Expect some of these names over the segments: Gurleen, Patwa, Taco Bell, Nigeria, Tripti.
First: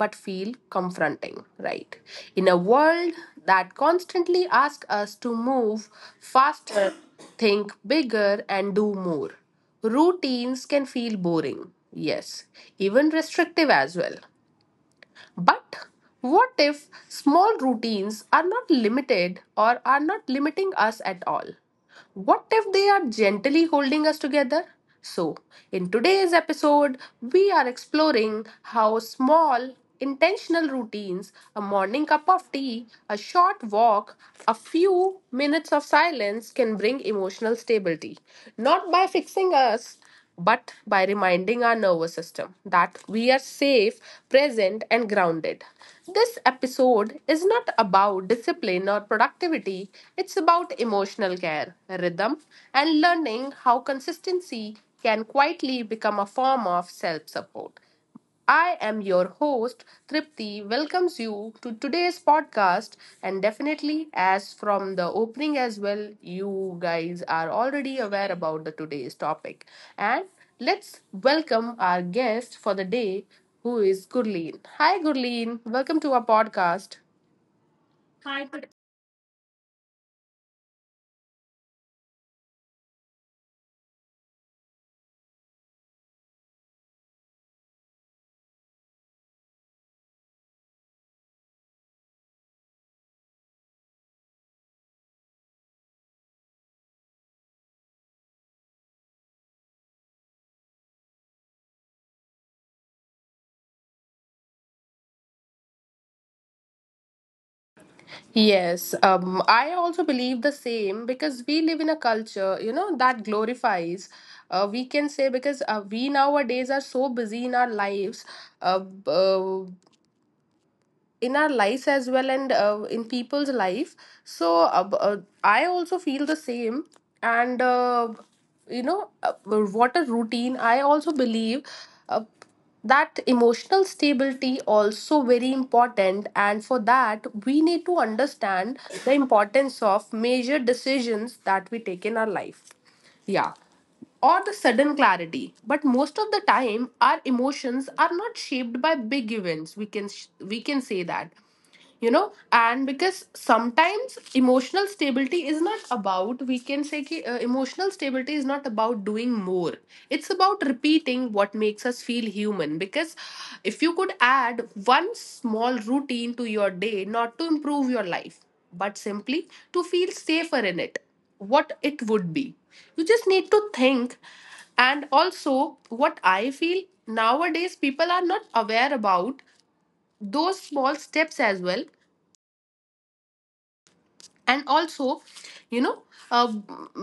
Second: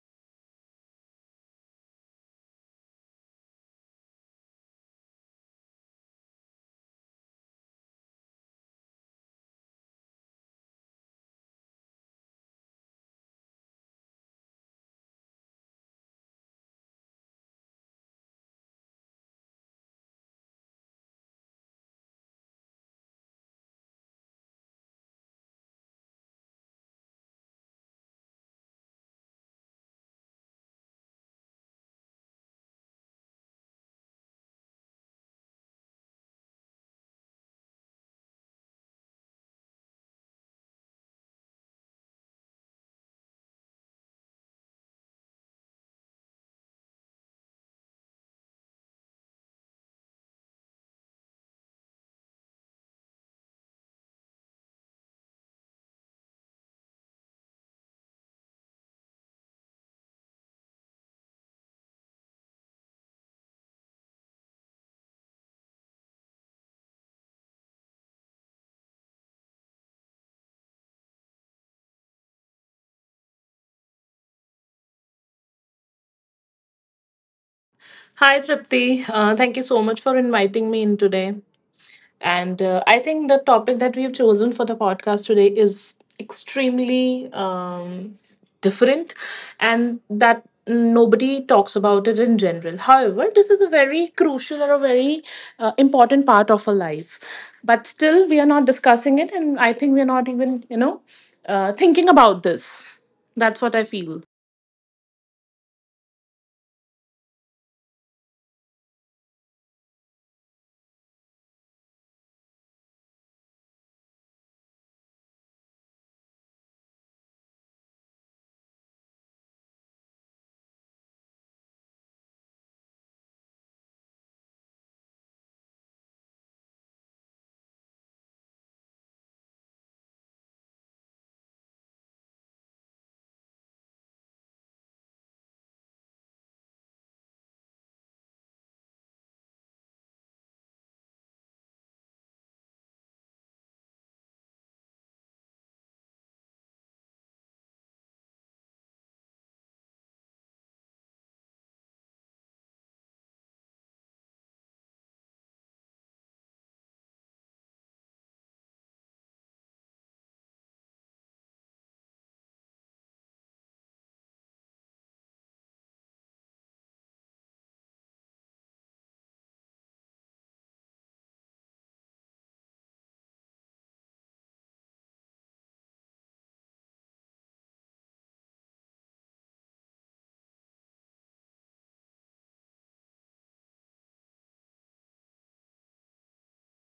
but feel confronting, right? In a world that constantly asks us to move faster, think bigger, and do more, routines can feel boring, yes, even restrictive as well. But what if small routines are not limited or are not limiting us at all? What if they are gently holding us together? So, in today's episode, we are exploring how small, intentional routines a morning cup of tea, a short walk, a few minutes of silence can bring emotional stability. Not by fixing us, but by reminding our nervous system that we are safe, present, and grounded. This episode is not about discipline or productivity, it's about emotional care, rhythm, and learning how consistency can quietly become a form of self support. I am your host, Tripti, welcomes you to today's podcast. And definitely, as from the opening as well, you guys are already aware about the today's topic. And let's welcome our guest for the day, who is Gurleen. Hi, Gurleen. Welcome to our podcast. Hi, Tripti. Thank you so much for inviting me in today. And I think the topic that we've chosen for the podcast today is extremely different and that nobody talks about it in general. However, this is a very crucial or a very important part of our life. But still, we are not discussing it. And I think we're not even, thinking about this. That's what I feel. Yes, I also believe the same because we live in a culture, that glorifies. We can say because we nowadays are so busy in our lives. Uh, b- uh, in our lives as well, and in people's life, so I also feel the same, and what a routine I also believe, uh, that emotional stability also very important, and for that we need to understand the importance of major decisions that we take in our life, yeah. Or the sudden clarity. But most of the time, our emotions are not shaped by big events. We can say that. You know, and because sometimes emotional stability is not about, we can say ki, emotional stability is not about doing more. It's about repeating what makes us feel human. Because if you could add one small routine to your day, not to improve your life, but simply to feel safer in it, what it would be. You just need to think. And also, what I feel nowadays, people are not aware about those small steps as well. And also, you know, uh,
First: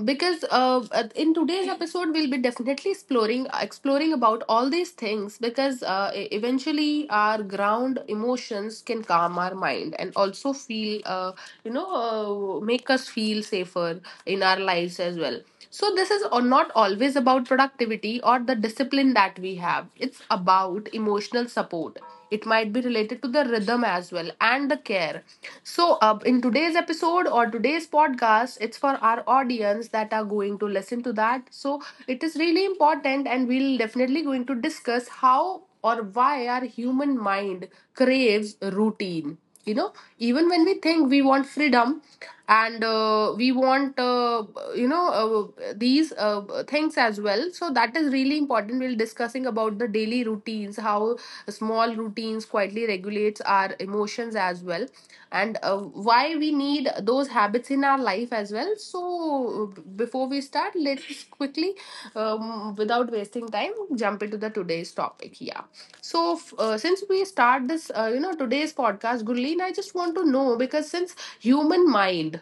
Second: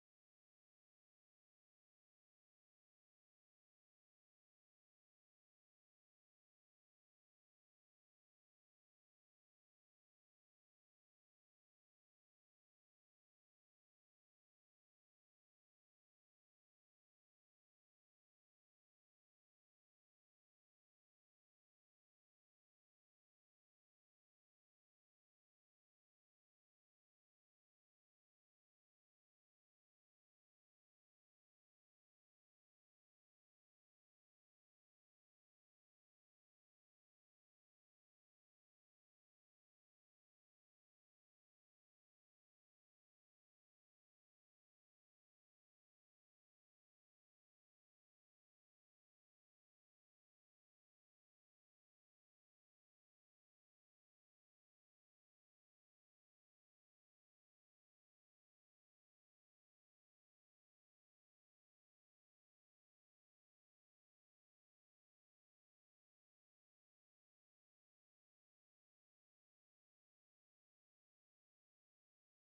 because in today's episode, we'll be definitely exploring about all these things, because eventually our ground emotions can calm our mind and also feel, you know, make us feel safer in our lives as well. So, this is or not always about productivity or the discipline that we have. It's about emotional support. It might be related to the rhythm as well and the care. So, in today's episode or today's podcast, it's for our audience that are going to listen to that. So, it is really important, and we'll definitely going to discuss how or why our human mind craves routine, you know even when we think we want freedom, and we want, you know these things as well. So that is really important, we'll discussing about the daily routines, how small routines quietly regulates our emotions as well, and why we need those habits in our life as well. So, before we start, let's quickly, um, without wasting time, jump into the today's topic. Yeah. So, since we start this, today's podcast, Gurleen, I just want to know, because since human mind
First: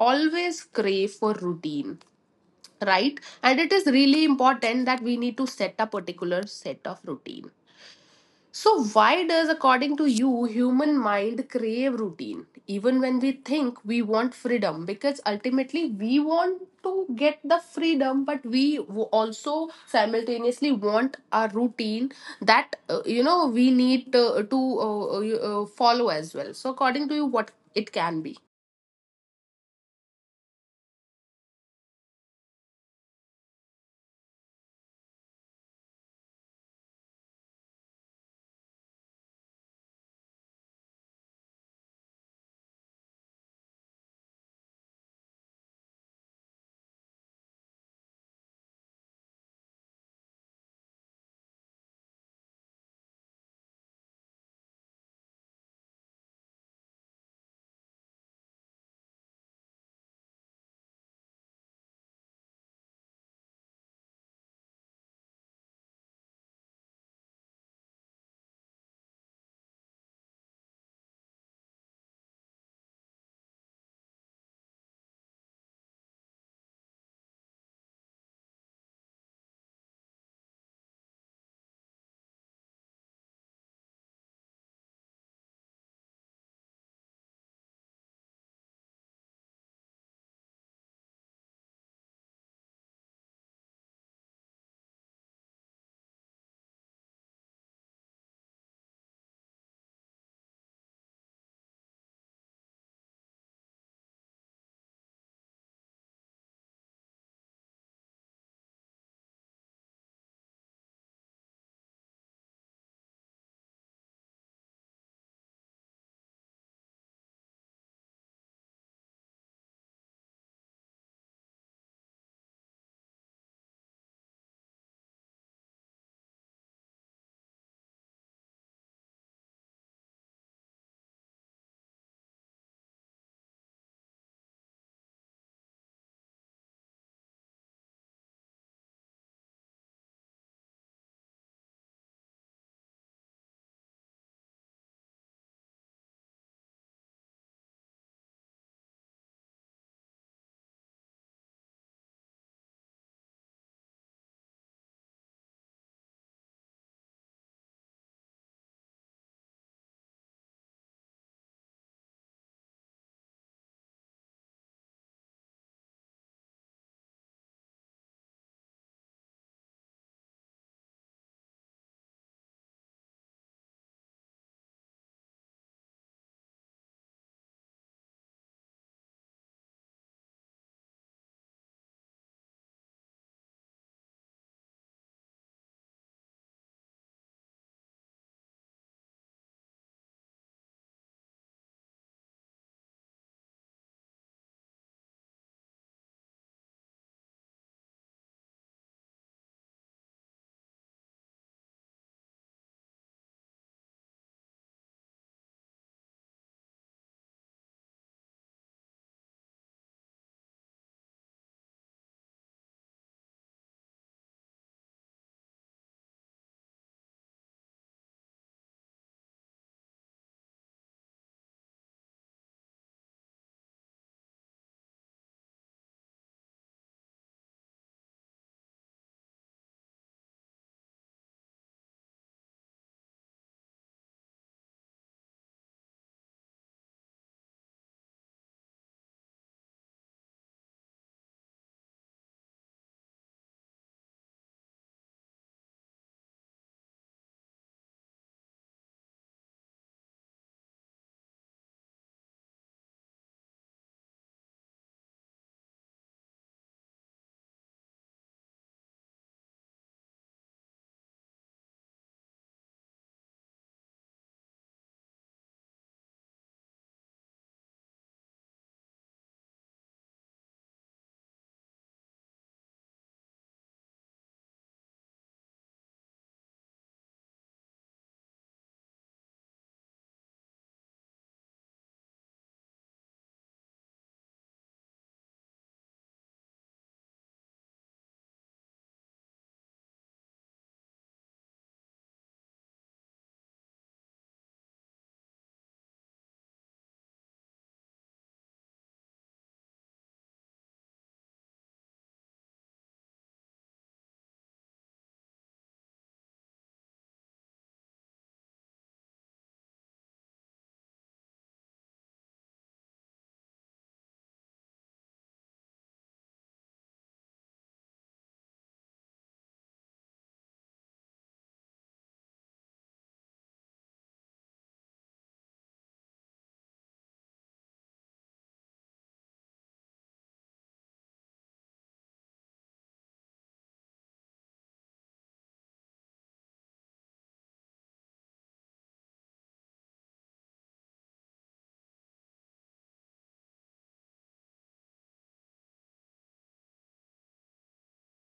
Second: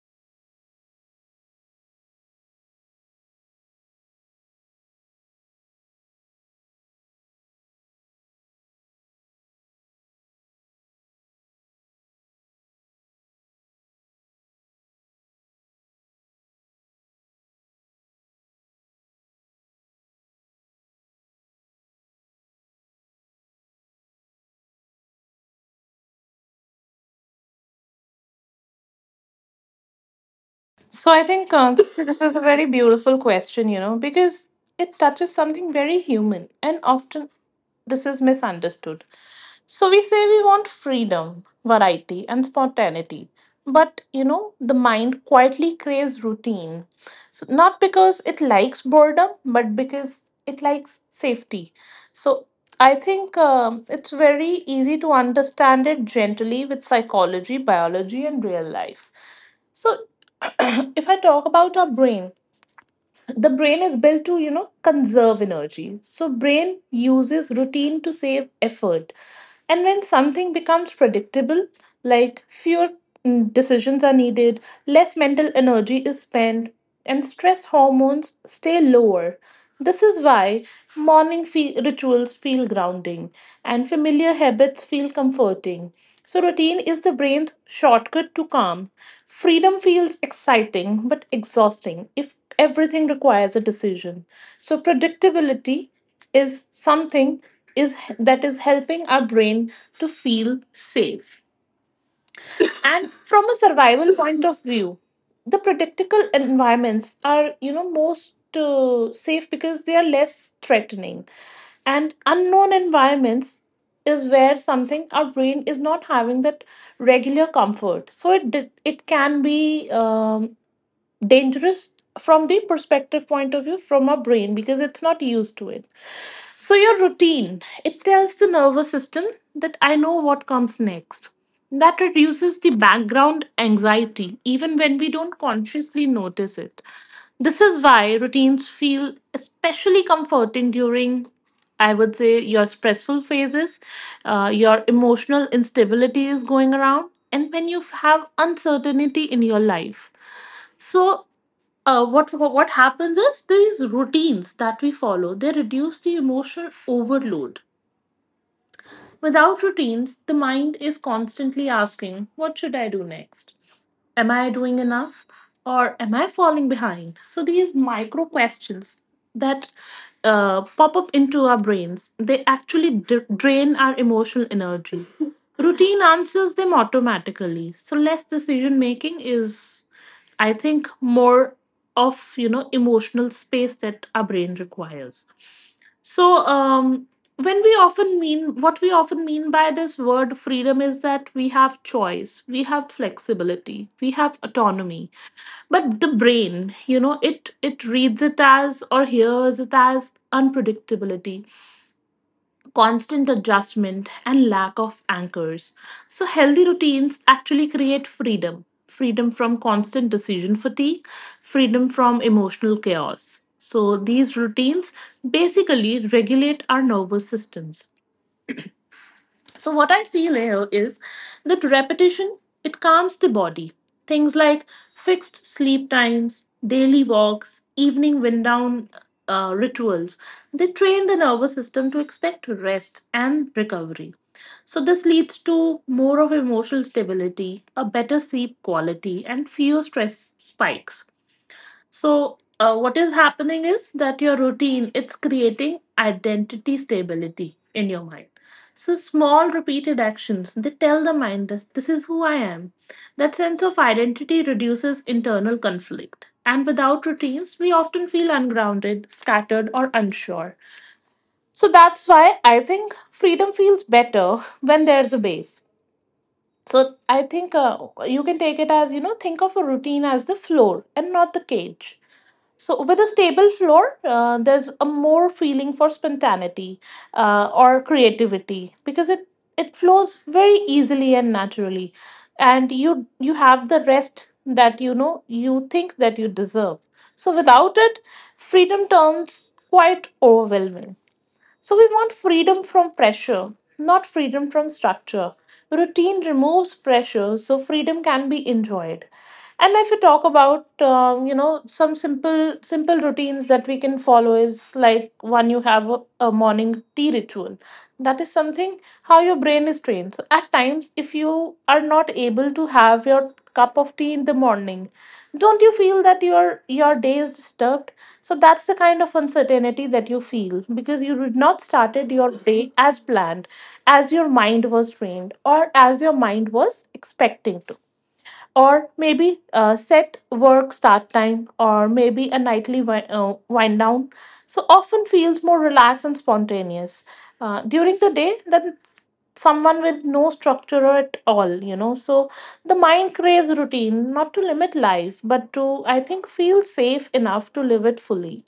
always crave for routine, right, and it is really important that we need to set a particular set of routine, so why does, according to you, human mind crave routine even when we think we want freedom, because ultimately we want to get the freedom, but we also simultaneously want a routine that, we need to, to follow as well. So according to you, what it can be? So I think this is a very beautiful question, you know, because it touches something very human and often this is misunderstood. So we say we want freedom, variety, and spontaneity. But you know, the mind quietly craves routine. So not because it likes boredom, but because it likes safety. So I think it's very easy to understand it gently with psychology, biology, and real life. So, if I talk about our brain, the brain is built to you know conserve energy, so brain uses routine to save effort. And when something becomes predictable, like fewer decisions are needed, less mental energy is spent, and stress hormones stay lower. This is why rituals feel grounding and familiar habits feel comforting. So routine is the brain's shortcut to calm. Freedom feels exciting but exhausting if everything requires a decision. So predictability is something, is that is helping our brain to feel safe. And from a survival point of view, the predictable environments are, you know, most safe because they are less threatening, and unknown environments is where something our brain is not having that regular comfort. So it can be dangerous from the perspective point of view from our brain because it's not used to it. So your routine, it tells the nervous system that I know what comes next. That reduces the background anxiety, even when we don't consciously notice it. This is why routines feel especially comforting during, I would say, your stressful phases, your emotional instability is going around, and when you have uncertainty in your life. So what happens is these routines that we follow, they reduce the emotional overload. Without routines, the mind is constantly asking, "What should I do next? Am I doing enough? Or am I falling behind?" So these micro questions that pop up into our brains, they actually drain our emotional energy. Routine answers them automatically. So less decision making is, I think, more of you know emotional space that our brain requires. so, um, when we often mean, what we often mean by this word freedom is that we have choice, we have flexibility, we have autonomy. But the brain, you know, it reads it as or hears it as unpredictability, constant adjustment, and lack of anchors. So, healthy routines actually create freedom, freedom from constant decision fatigue, freedom from emotional chaos. So, these routines basically regulate our nervous systems. So what I feel here is that repetition, it calms the body. Things like fixed sleep times, daily walks, evening wind down rituals, they train the nervous system to expect rest and recovery. So this leads to more of emotional stability, a better sleep quality, and fewer stress spikes. So, what is happening is that your routine, it's creating identity stability in your mind. So, small repeated actions, they tell the mind this: this is who I am. That sense of identity reduces internal conflict. And without routines, we often feel ungrounded, scattered, or unsure. So that's why I think freedom feels better when there's a base. So I think you can take it as, you know, think of a routine as the floor and not the cage. So, with a stable floor, there's a more feeling for spontaneity or creativity because it flows very easily and naturally, and you have the rest that you know you think that you deserve. So, without it, freedom turns quite overwhelming. So we want freedom from pressure, not freedom from structure. Routine removes pressure, so freedom can be enjoyed. And if you talk about, you know, some simple routines that we can follow is like one, you have a morning tea ritual. That is something how your brain is trained. So at times, if you are not able to have your cup of tea in the morning, don't you feel that your day is disturbed? So that's the kind of uncertainty that you feel because you did not started your day as planned, as your mind was trained or as your mind was expecting to. Or maybe a set work start time, or maybe a nightly wind down, so often feels more relaxed and spontaneous during the day than someone with no structure at all, you know. So the mind craves routine not to limit life but to, I think, feel safe enough to live it fully.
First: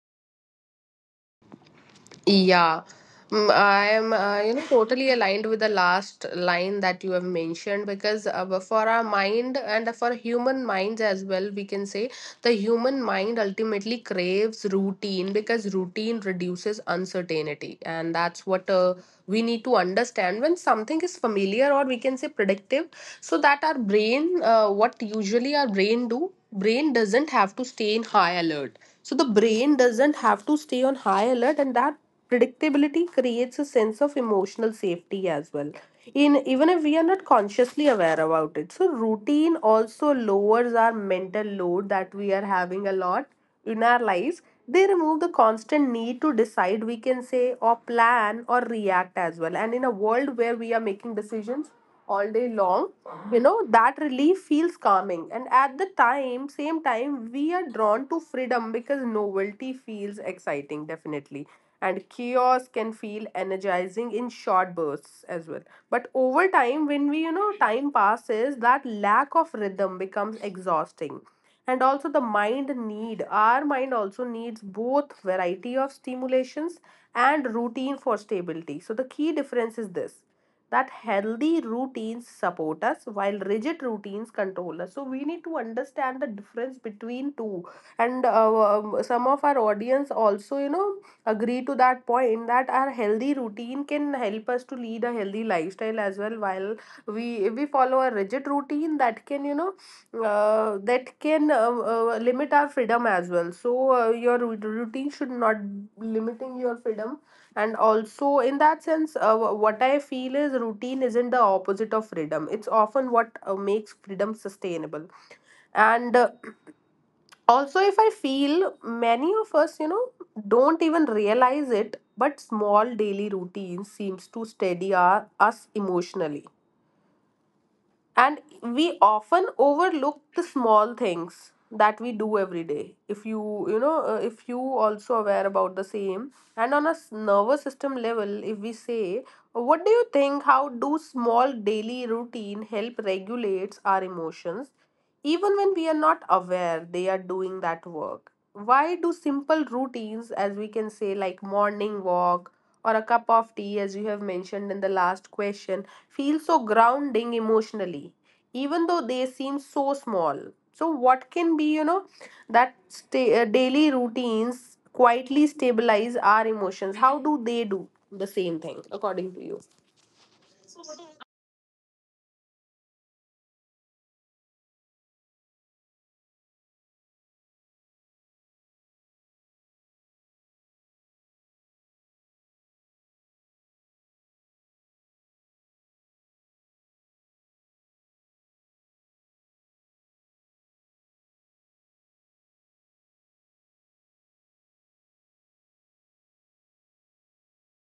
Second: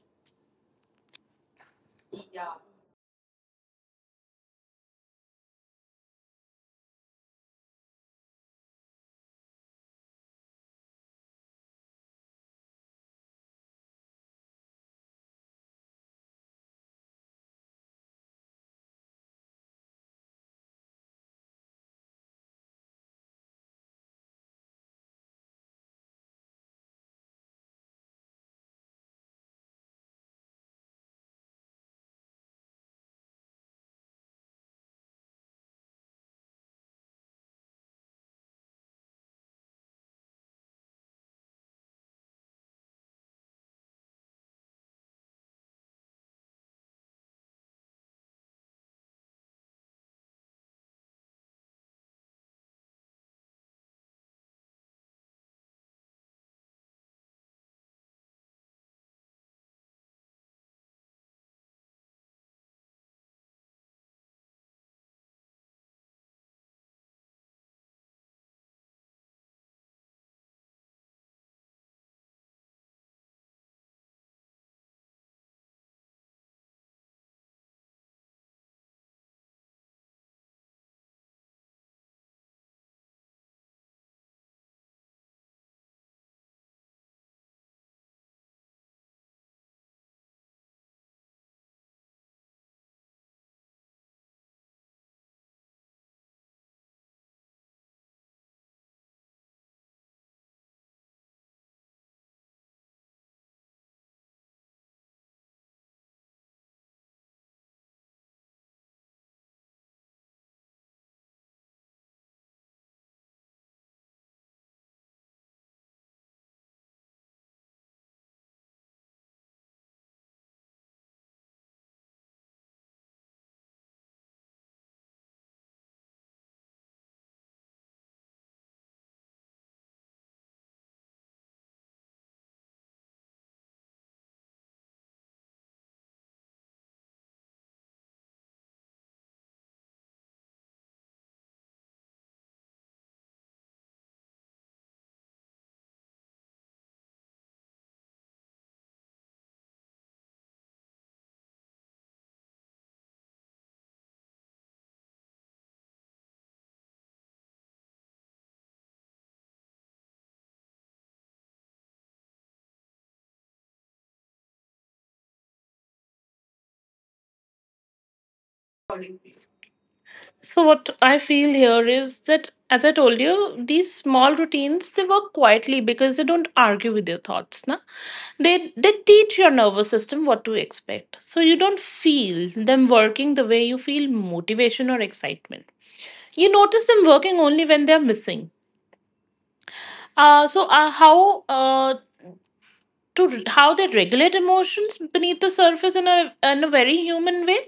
Yeah, mm, I am, totally aligned with the last line that you have mentioned, because for our mind and for human minds as well, we can say the human mind ultimately craves routine because routine reduces uncertainty, and that's what, we need to understand. When something is familiar, or we can say predictive, so that our brain, what usually our brain do, brain doesn't have to stay in high alert, so the brain doesn't have to stay on high alert, and that predictability creates a sense of emotional safety as well, in even if we are not consciously aware about it. So routine also lowers our mental load that we are having a lot in our lives. They remove the constant need to decide, we can say, or plan or react as well, and in a world where we are making decisions all day long, that relief feels calming, and at the time same time we are drawn to freedom because novelty feels exciting definitely, and chaos can feel energizing in short bursts as well. But over time, when we, time passes, that lack of rhythm becomes exhausting. And also, the mind need our mind also needs both variety of stimulations and routine for stability. So the key difference is this, that healthy routines support us while rigid routines control us, so we need to understand the difference between two. And some of our audience also, agree to that point, that our healthy routine can help us to lead a healthy lifestyle as well, while we, if we follow a rigid routine, that can limit our freedom as well. So your routine should not limiting your freedom. And also, in that sense, what I feel is, routine isn't the opposite of freedom. It's often what makes freedom sustainable. And also, if I feel, many of us, don't even realize it, but small daily routines seems to steady us emotionally. And we often overlook the small things that we do every day. If you also aware about the same, and on a nervous system level, if we say, what do you think? How do small daily routine help regulates our emotions, even when we are not aware they are doing that work? Why do simple routines, as we can say, like morning walk or a cup of tea, as you have mentioned in the last question, feel so grounding emotionally, even though they seem so small? So, what can be, that daily routines quietly stabilize our emotions? How do they do the same thing, according to you? So what I feel here is that as I told you, these small routines, they work quietly because they don't argue with your thoughts, na? They teach your nervous system what to expect. So you don't feel them working the way you feel motivation or excitement. You notice them working only when they are missing. So how To how they regulate emotions beneath the surface in a very human way?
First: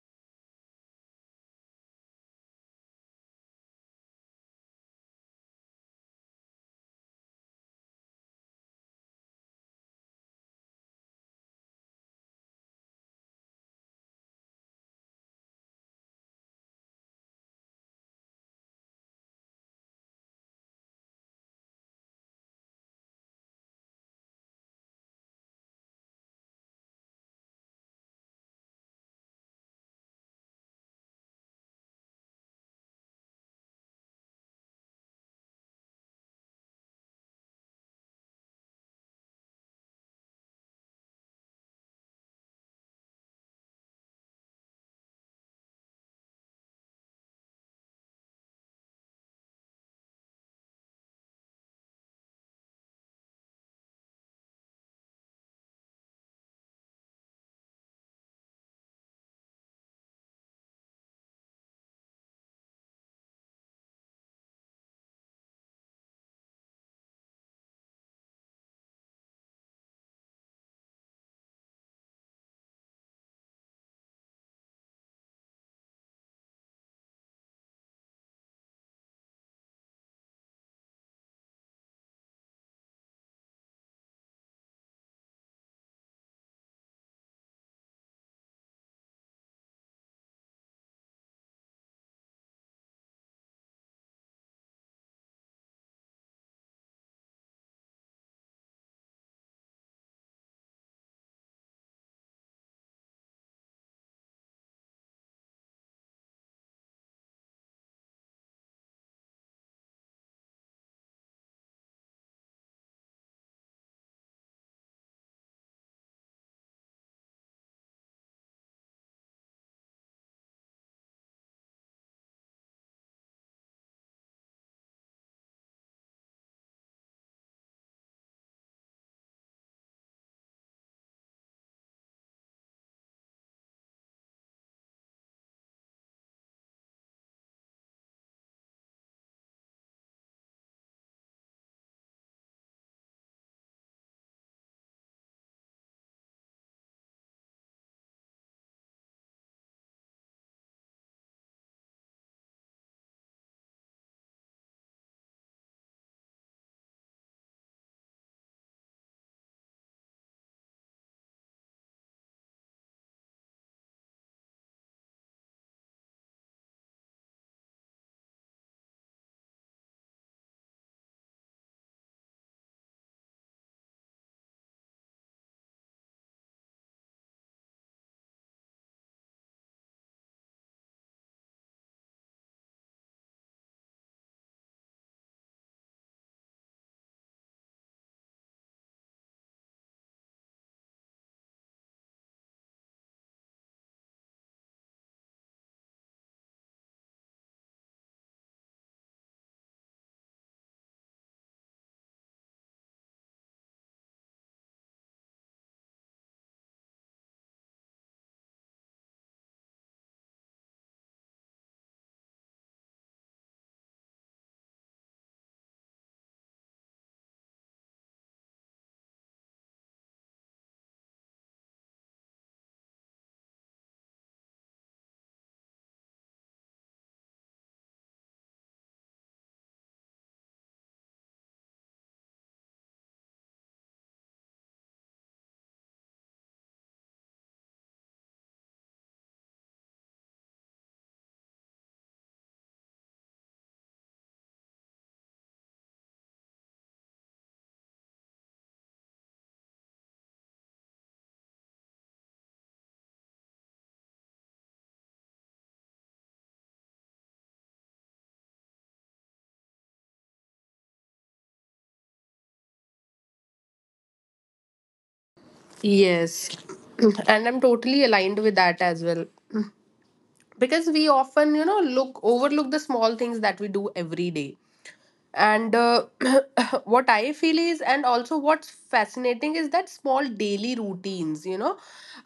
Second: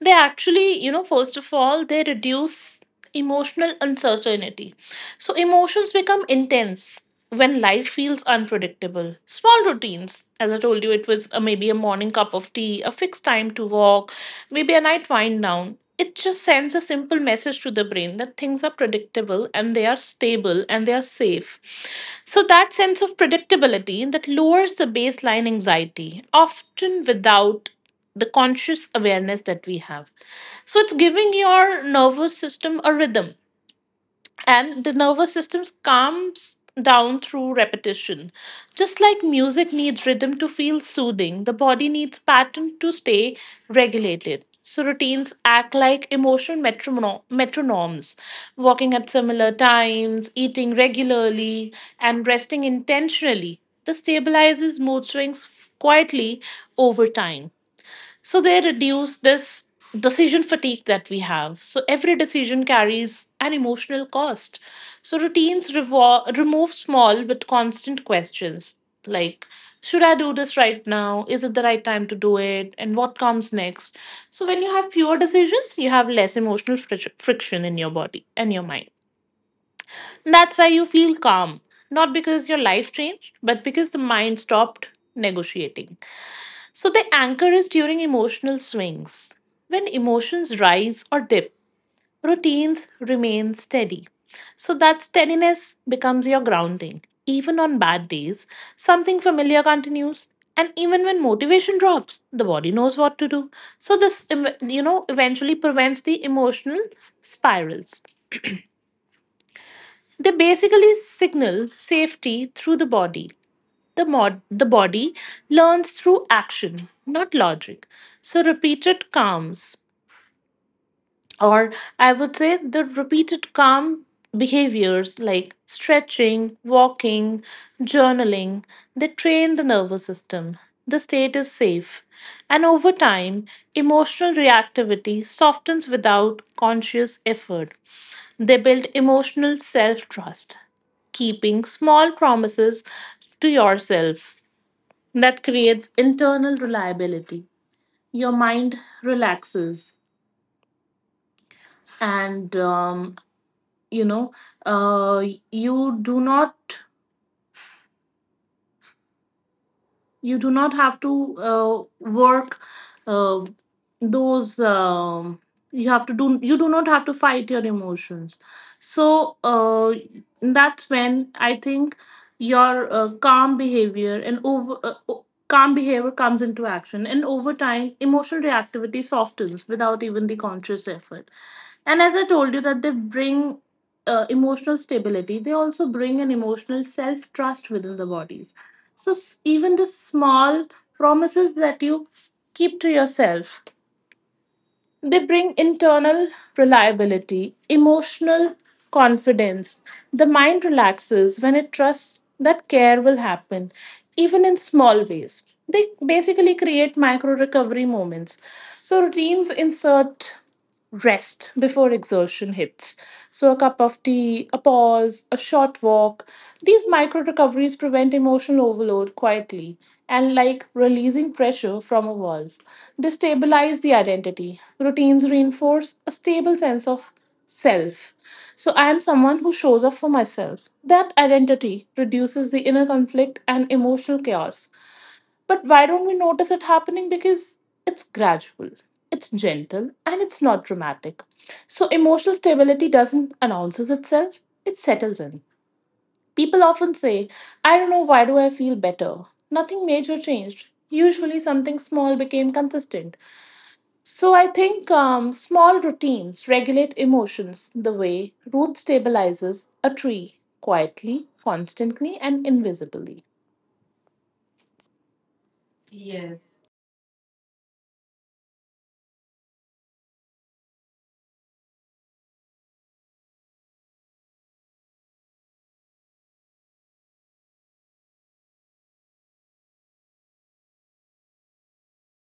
They actually, you know, first of all, they reduce emotional uncertainty. So, emotions become intense when life feels unpredictable. Small routines, as I told you, it was maybe a morning cup of tea, a fixed time to walk, maybe a night wind down. It just sends a simple message to the brain that things are predictable and they are stable and they are safe. So, that sense of predictability that lowers the baseline anxiety, often without the conscious awareness that we have. So it's giving your nervous system a rhythm, and the nervous system calms down through repetition. Just like music needs rhythm to feel soothing, the body needs pattern to stay regulated. So routines act like emotional metronomes, walking at similar times, eating regularly, and resting intentionally. This stabilizes mood swings quietly over time. So they reduce this decision fatigue that we have. So every decision carries an emotional cost. So routines remove small but constant questions like should I do this right now? Is it the right time to do it? And what comes next? So when you have fewer decisions, you have less emotional friction in your body and your mind. That's why you feel calm, not because your life changed, but because the mind stopped negotiating. So the anchor is during emotional swings. When emotions rise or dip, routines remain steady. So that steadiness becomes your grounding. Even on bad days, something familiar continues. And even when motivation drops, the body knows what to do. So this, you know, eventually prevents the emotional spirals. They basically signal safety through the body. The body learns through action, not logic. So, repeated calms, or I would say the repeated calm behaviors like stretching, walking, journaling, they train the nervous system. The state is safe. And over time, emotional reactivity softens without conscious effort. They build emotional self trust, keeping small promises to yourself that creates internal reliability. Your mind relaxes, and you know uh, you do not you do not have to work. Uh, those you do not have to fight your emotions. So that's when I think your calm behavior and calm behavior comes into action, and over time emotional reactivity softens without even the conscious effort. And as I told you that they bring emotional stability, they also bring an emotional self trust within the bodies. So even the small promises that you keep to yourself, they bring internal reliability, emotional confidence. The mind relaxes when it trusts that care will happen, even in small ways. They basically create micro recovery moments. So, routines insert rest before exertion hits. So, a cup of tea, a pause, a short walk. These micro recoveries prevent emotional overload quietly and like releasing pressure from a valve. They stabilize the identity. Routines reinforce a stable sense of self. So, I am someone who shows up for myself. That identity reduces the inner conflict and emotional chaos. But why don't we notice it happening? Because it's gradual, it's gentle, and it's not dramatic. So emotional stability doesn't announces itself, it settles in. People often say, I don't know why do I feel better? Nothing major changed. Usually something small became consistent. So I think small routines regulate emotions the way root stabilizes a tree, quietly, constantly, and invisibly. Yes. Yes. And I'm totally aligned with that as well, because we often, look overlook the small things that we do every day, and what I feel is, and also what's fascinating is, that small daily routines, you know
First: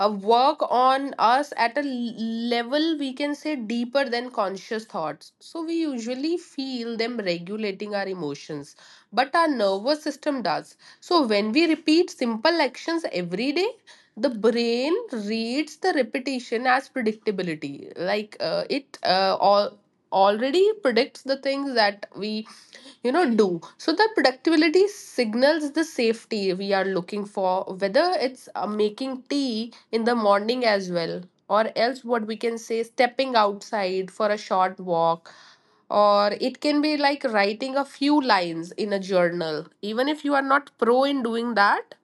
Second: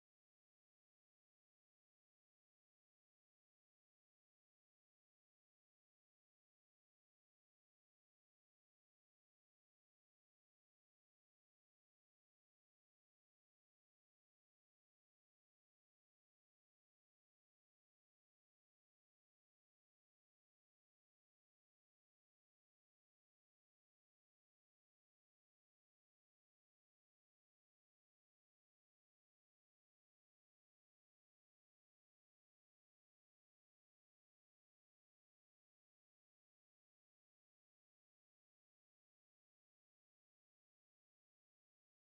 uh, work on us at a level, we can say, deeper than conscious thoughts. So we usually feel them regulating our emotions, but our nervous system does. So when we repeat simple actions every day, the brain reads the repetition as predictability, like it, all already predicts the things that we, do. So that productivity signals the safety we are looking for, whether it's making tea in the morning as well, or else what we can say, stepping outside for a short walk, or it can be like writing a few lines in a journal, even if you are not pro in doing that.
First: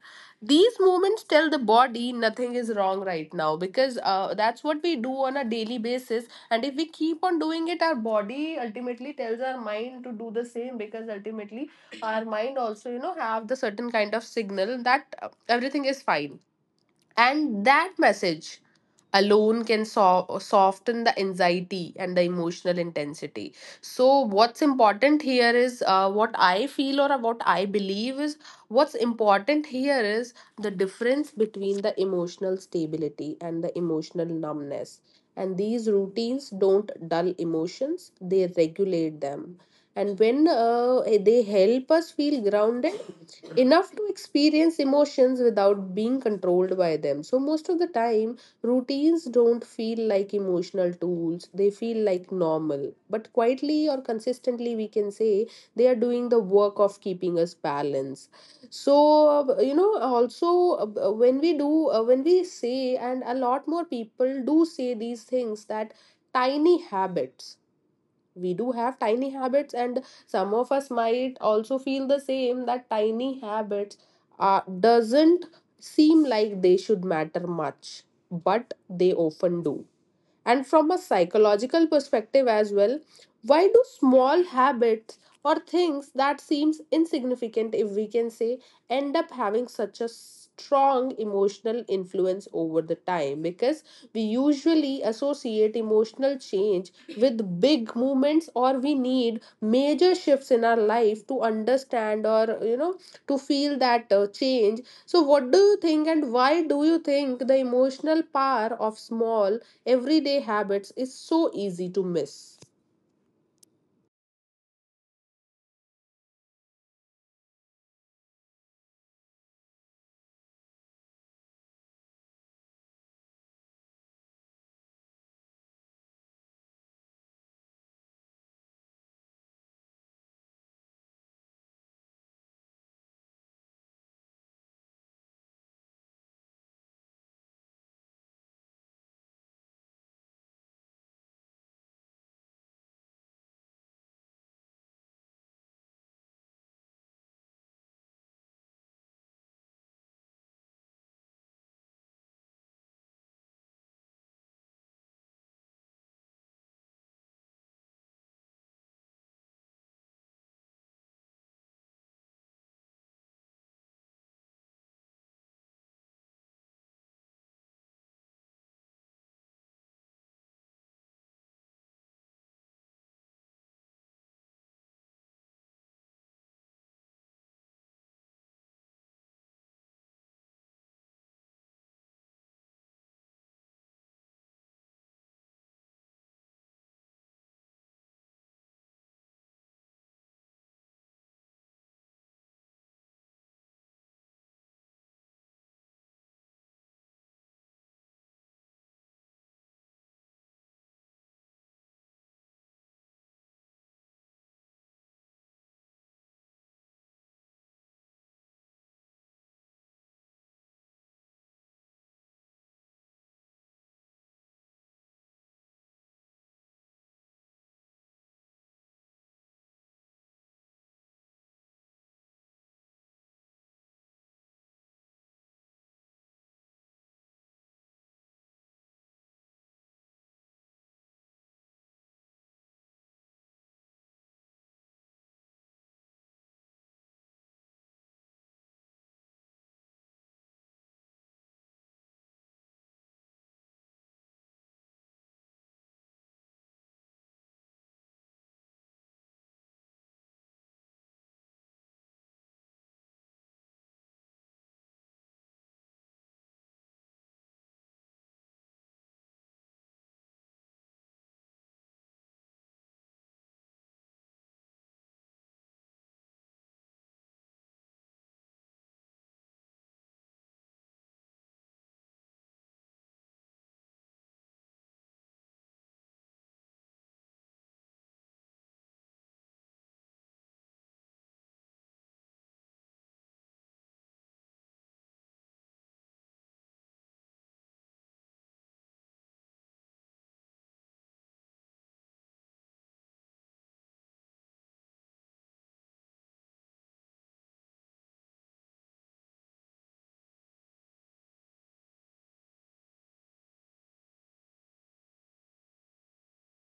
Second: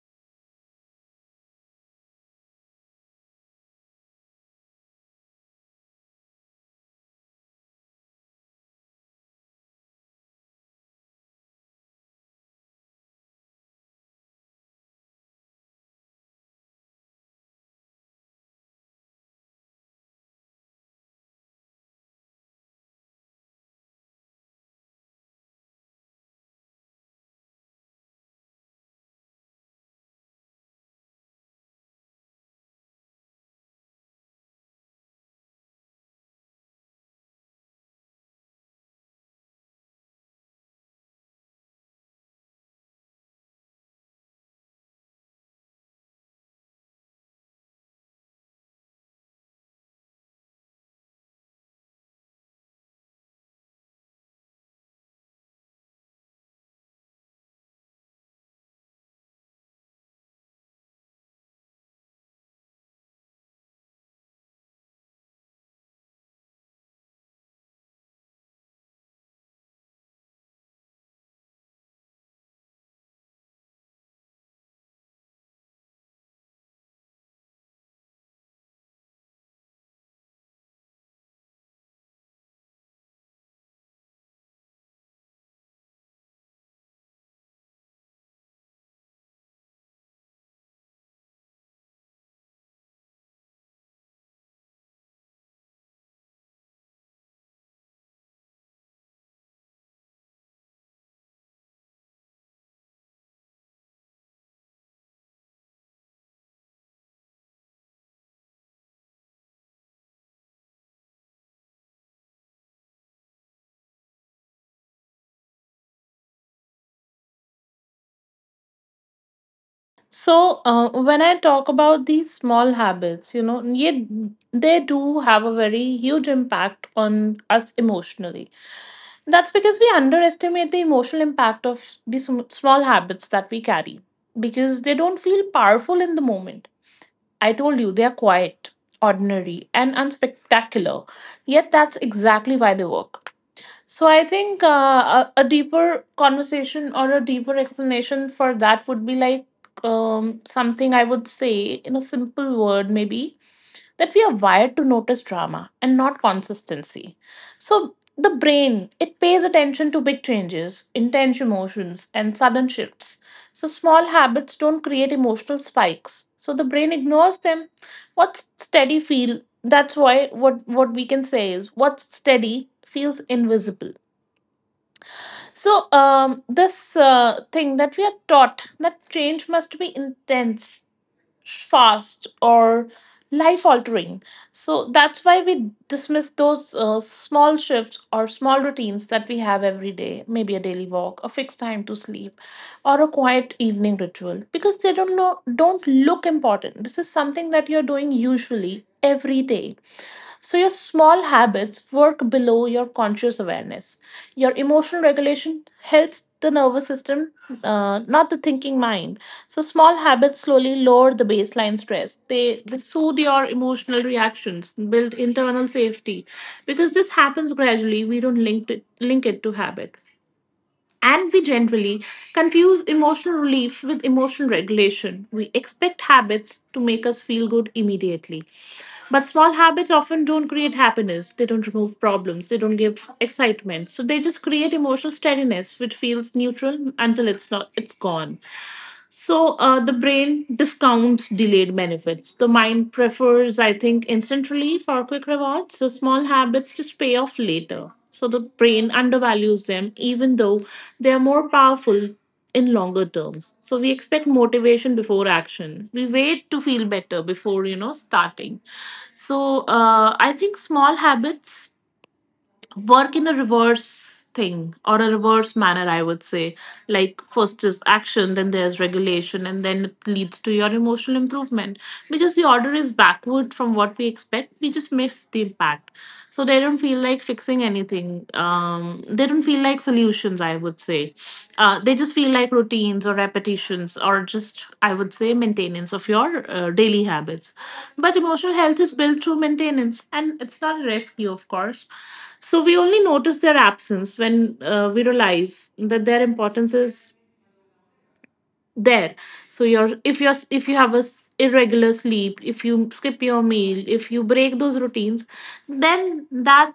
These movements tell the body nothing is wrong right now, because that's what we do on a daily basis. And if we keep on doing it, our body ultimately tells our mind to do the same, because ultimately our mind also, have the certain kind of signal that everything is fine, and that message alone can soften the anxiety and the emotional intensity. So, what's important here is, what I feel or what I believe is, what's important here is the difference between the emotional stability and the emotional numbness. And these routines don't dull emotions, they regulate them. And when they help us feel grounded, enough to experience emotions without being controlled by them. So, most of the time, routines don't feel like emotional tools, they feel like normal. But quietly or consistently, we can say, they are doing the work of keeping us balanced. So, you know, also When we do, when we say, and a lot more people do say these things that tiny habits we do have tiny habits, and some of us might also feel the same that tiny habits doesn't seem like they should matter much, but they often do. And from a psychological perspective as well, why do small habits or things that seems insignificant, if we can say, end up having such a strong emotional influence over the time? Because we usually associate emotional change with big movements, or we need major shifts in our life to understand, or, you know, to feel that change. So what do you think, and why do you think the emotional power of small, everyday habits is so easy to miss? So, when I talk about these small habits, you know, they do have a very huge impact on us emotionally. That's because we underestimate the emotional impact of these small habits that we carry because they don't feel powerful in the moment. I told you they are quiet, ordinary, and unspectacular. Yet, that's exactly why they work. So I think a deeper conversation or a deeper explanation for that would be like something I would say in a simple word, maybe, that we are wired to notice drama and not consistency. So the brain, it pays attention to big changes, intense emotions, and sudden shifts. So small habits don't create emotional spikes. So the brain ignores them. What's steady feel? That's why what we can say is what's steady feels invisible. So, this thing that we are taught, that change must be intense, fast, or life altering. So, that's why we dismiss those small shifts or small routines that we have every day, maybe a daily walk, a fixed time to sleep, or a quiet evening ritual, because they don't, know, don't look important. This is something that you're doing usually every day, so your small habits work below your conscious awareness. Your emotional regulation helps the nervous system, not the thinking mind. So, small habits slowly lower the baseline stress. They soothe your emotional reactions, build internal safety. Because this happens gradually, we don't link it to habit. And we generally confuse emotional relief with emotional regulation. We expect habits to make us feel good immediately. But small habits often don't create happiness. They don't remove problems. They don't give excitement. So they just create emotional steadiness, which feels neutral until it's not it's gone. So the brain discounts delayed benefits. The mind prefers, I think, instant relief or quick rewards. So small habits just pay off later. So the brain undervalues them, even though they are more powerful in longer terms. So we expect motivation before action. We wait to feel better before starting. So I think small habits work in a reverse thing or a reverse manner, I would say. Like, first is action, then there's regulation, and then it leads to your emotional improvement. Because the order is backward from what we expect, we just miss the impact. So they don't feel like fixing anything. They don't feel like solutions, I would say. They just feel like routines or repetitions or just, I would say, maintenance of your daily habits. But emotional health is built through maintenance, and it's not a rescue, of course. So we only notice their absence when we realize that their importance is there. So your— if you're— if you have a irregular sleep, if you skip your meal, if you break those routines, then that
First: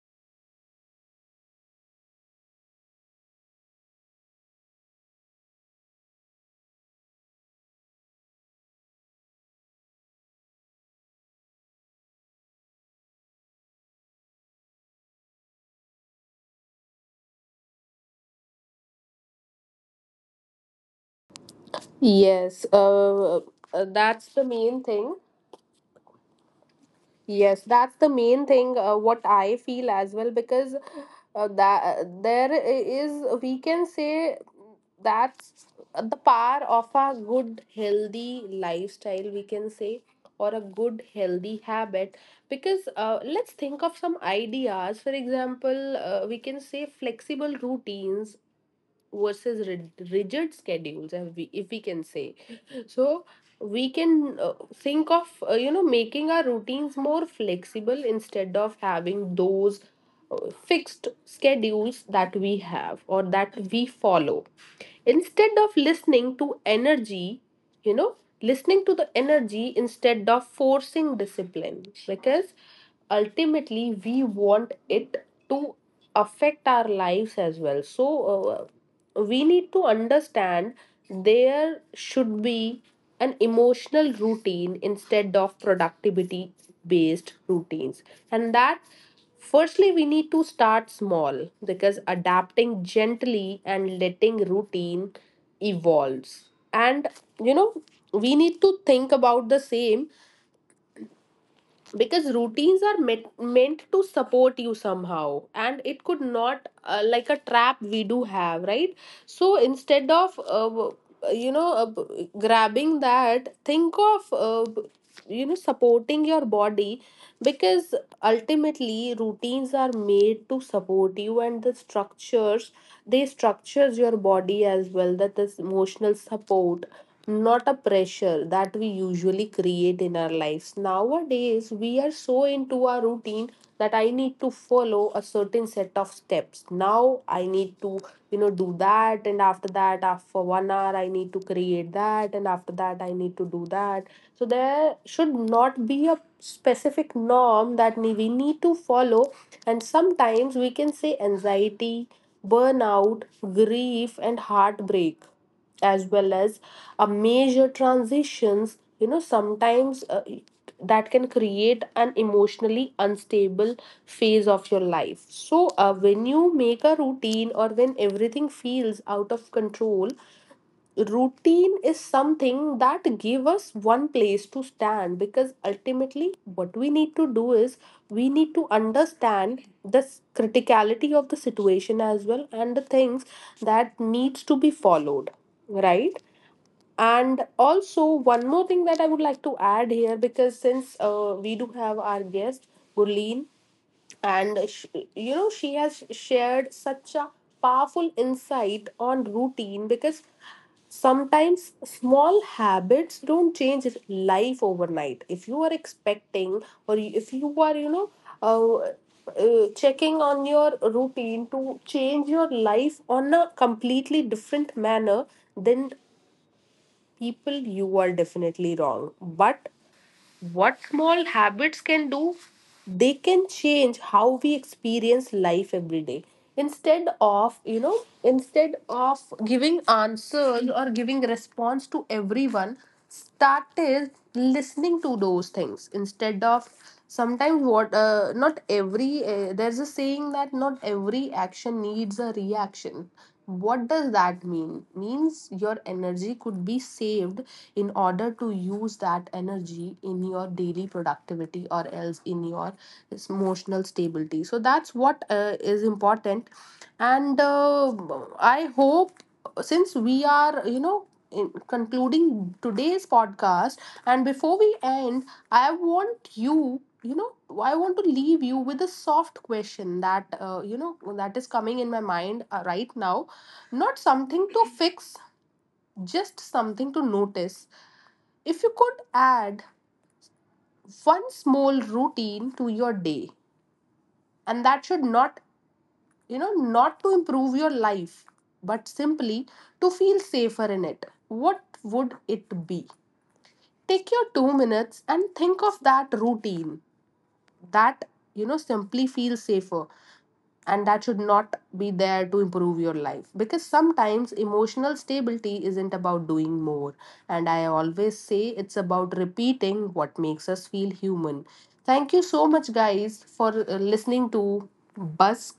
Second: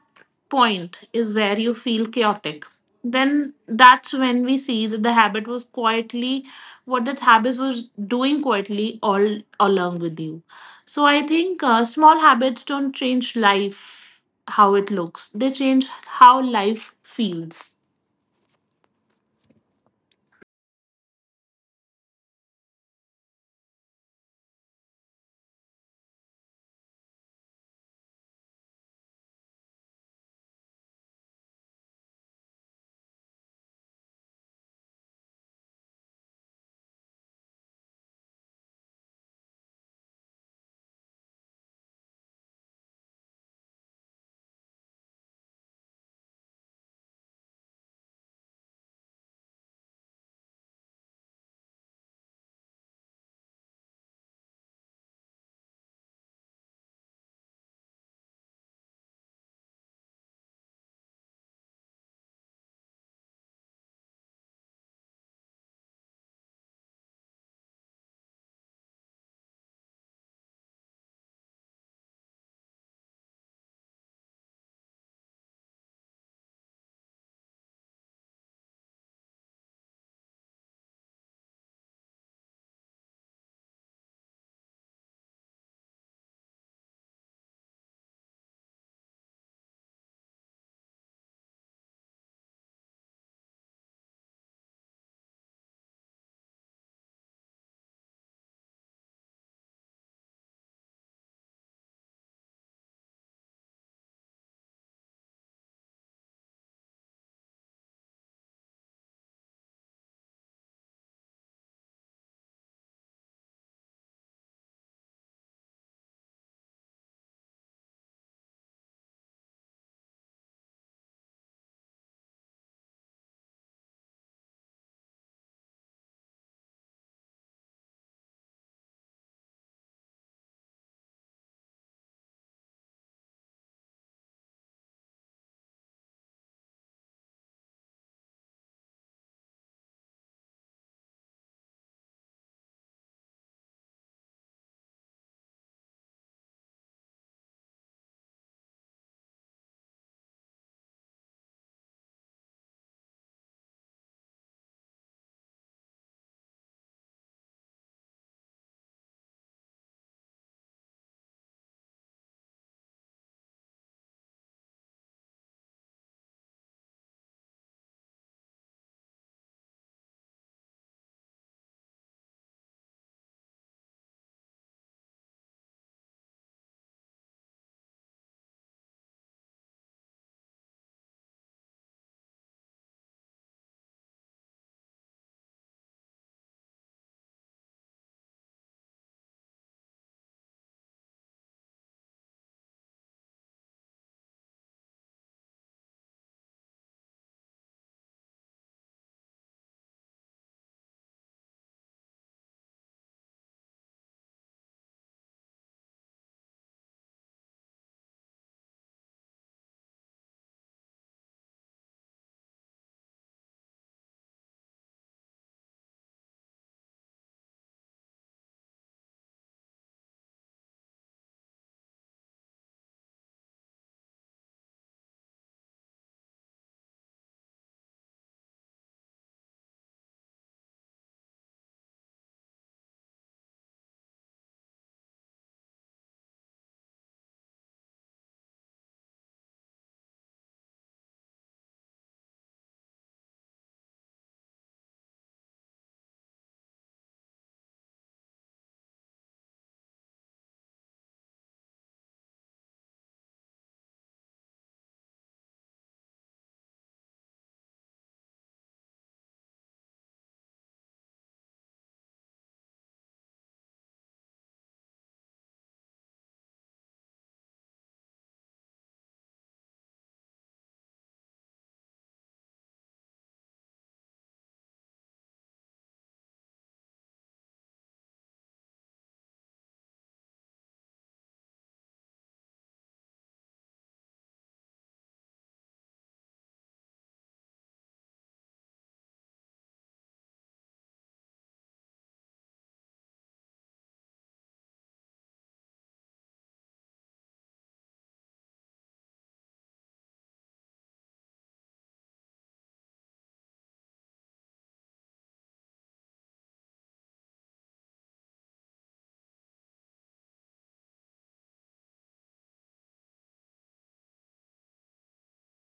point is where you feel chaotic. Then that's when we see that the habit was quietly— what that habit was doing quietly all along with you. So I think small habits don't change life how it looks, they change how life feels. Yes, that's the main thing. Yes, that's the main thing. What I feel as well, because that there is, we can say, that's the power of a good healthy lifestyle, we can say, or a good healthy habit. Because let's think of some ideas. For example, we can say flexible routines versus rigid schedules, if we can say. So we can think of, you know, making our routines more flexible instead of having those uh, fixed schedules that we have or that we follow, instead of listening to energy, you know, listening to the energy instead of forcing discipline. Because ultimately we want it to affect our lives as well. So we need to understand there should be an emotional routine instead of productivity based routines, and that firstly we need to start small, because adapting gently and letting routine evolves, and, you know, we need to think about the same. Because routines are meant to support you somehow, and it could not like a trap we do have, right? So instead of you know, grabbing that, think of, you know, supporting your body. Because ultimately routines are made to support you, and the structures, they structures your body as well, that is emotional support, not a pressure that we usually create in our lives. Nowadays, we are so into our routine that I need to follow a certain set of steps. Now, I need to, you know, do that, and after that, after 1 hour, I need to create that, and after that, I need to do that. So, there should not be a specific norm that we need to follow, and sometimes we can say anxiety, burnout, grief, and heartbreak, as well as a major transitions, you know. Sometimes that can create an emotionally unstable phase of your life. So when you make a routine, or when everything feels out of control, routine is something that give us one place to stand. Because ultimately what we need to do is we need to understand the criticality of the situation as well, and the things that needs to be followed, right? And also one more thing that I would like to add here, because since we do have our guest Gurleen, and sh, you know, she has shared such a powerful insight on routine. Because sometimes small habits don't change life overnight. If you are expecting, or if you are, you know, uh, checking on your routine to change your life on a completely different manner, then people, you are definitely wrong. But what small habits can do, they can change how we experience life every day. Instead of, you know, instead of giving answers or giving response to everyone, started listening to those things. Instead of sometimes what, not every there's a saying that not every action needs a reaction. What does that mean? Means your energy could be saved, in order to use that energy in your daily productivity, or else in your emotional stability. So that's what is important. And I hope, since we are, you know, in concluding today's podcast, and before we end, I want you, you know, I want to leave you with a soft question that, you know, that is coming in my mind right now. Not something to fix, just something to notice. If you could add one small routine to your day, and that should not, you know, not to improve your life, but simply to feel safer in it, what would it be? Take your 2 minutes and think of that routine that, you know, simply feels safer, and that should not be there to improve your life. Because sometimes emotional stability isn't about doing more. And I always say it's about repeating what makes us feel human. Thank you so much, guys, for listening to Buzz,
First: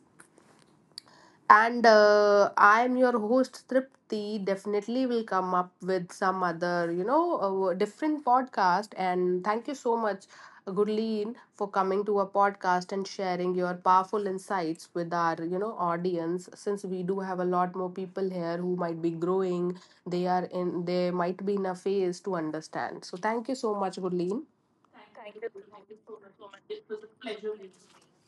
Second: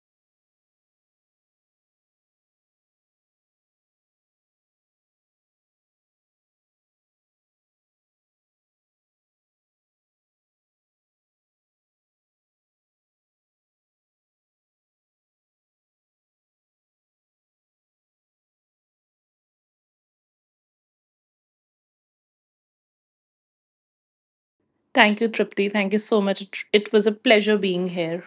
and I am your host, Tripti. Definitely will come up with some other, you know, different podcast. And thank you so much, Gurleen, for coming to our podcast and sharing your powerful insights with our, you know, audience. Since we do have a lot more people here who might be growing, they are in, they might be in a phase to understand. So thank you so much, Gurleen. Thank you, Tripti, thank you so much. It was a pleasure being here.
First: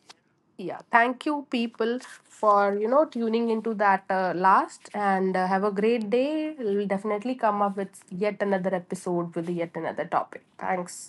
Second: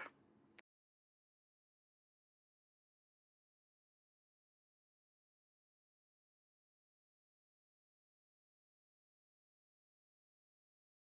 Yeah, thank you, people, for, you know, tuning into that last, and have a great day. We'll definitely come up with yet another episode with yet another topic. Thanks.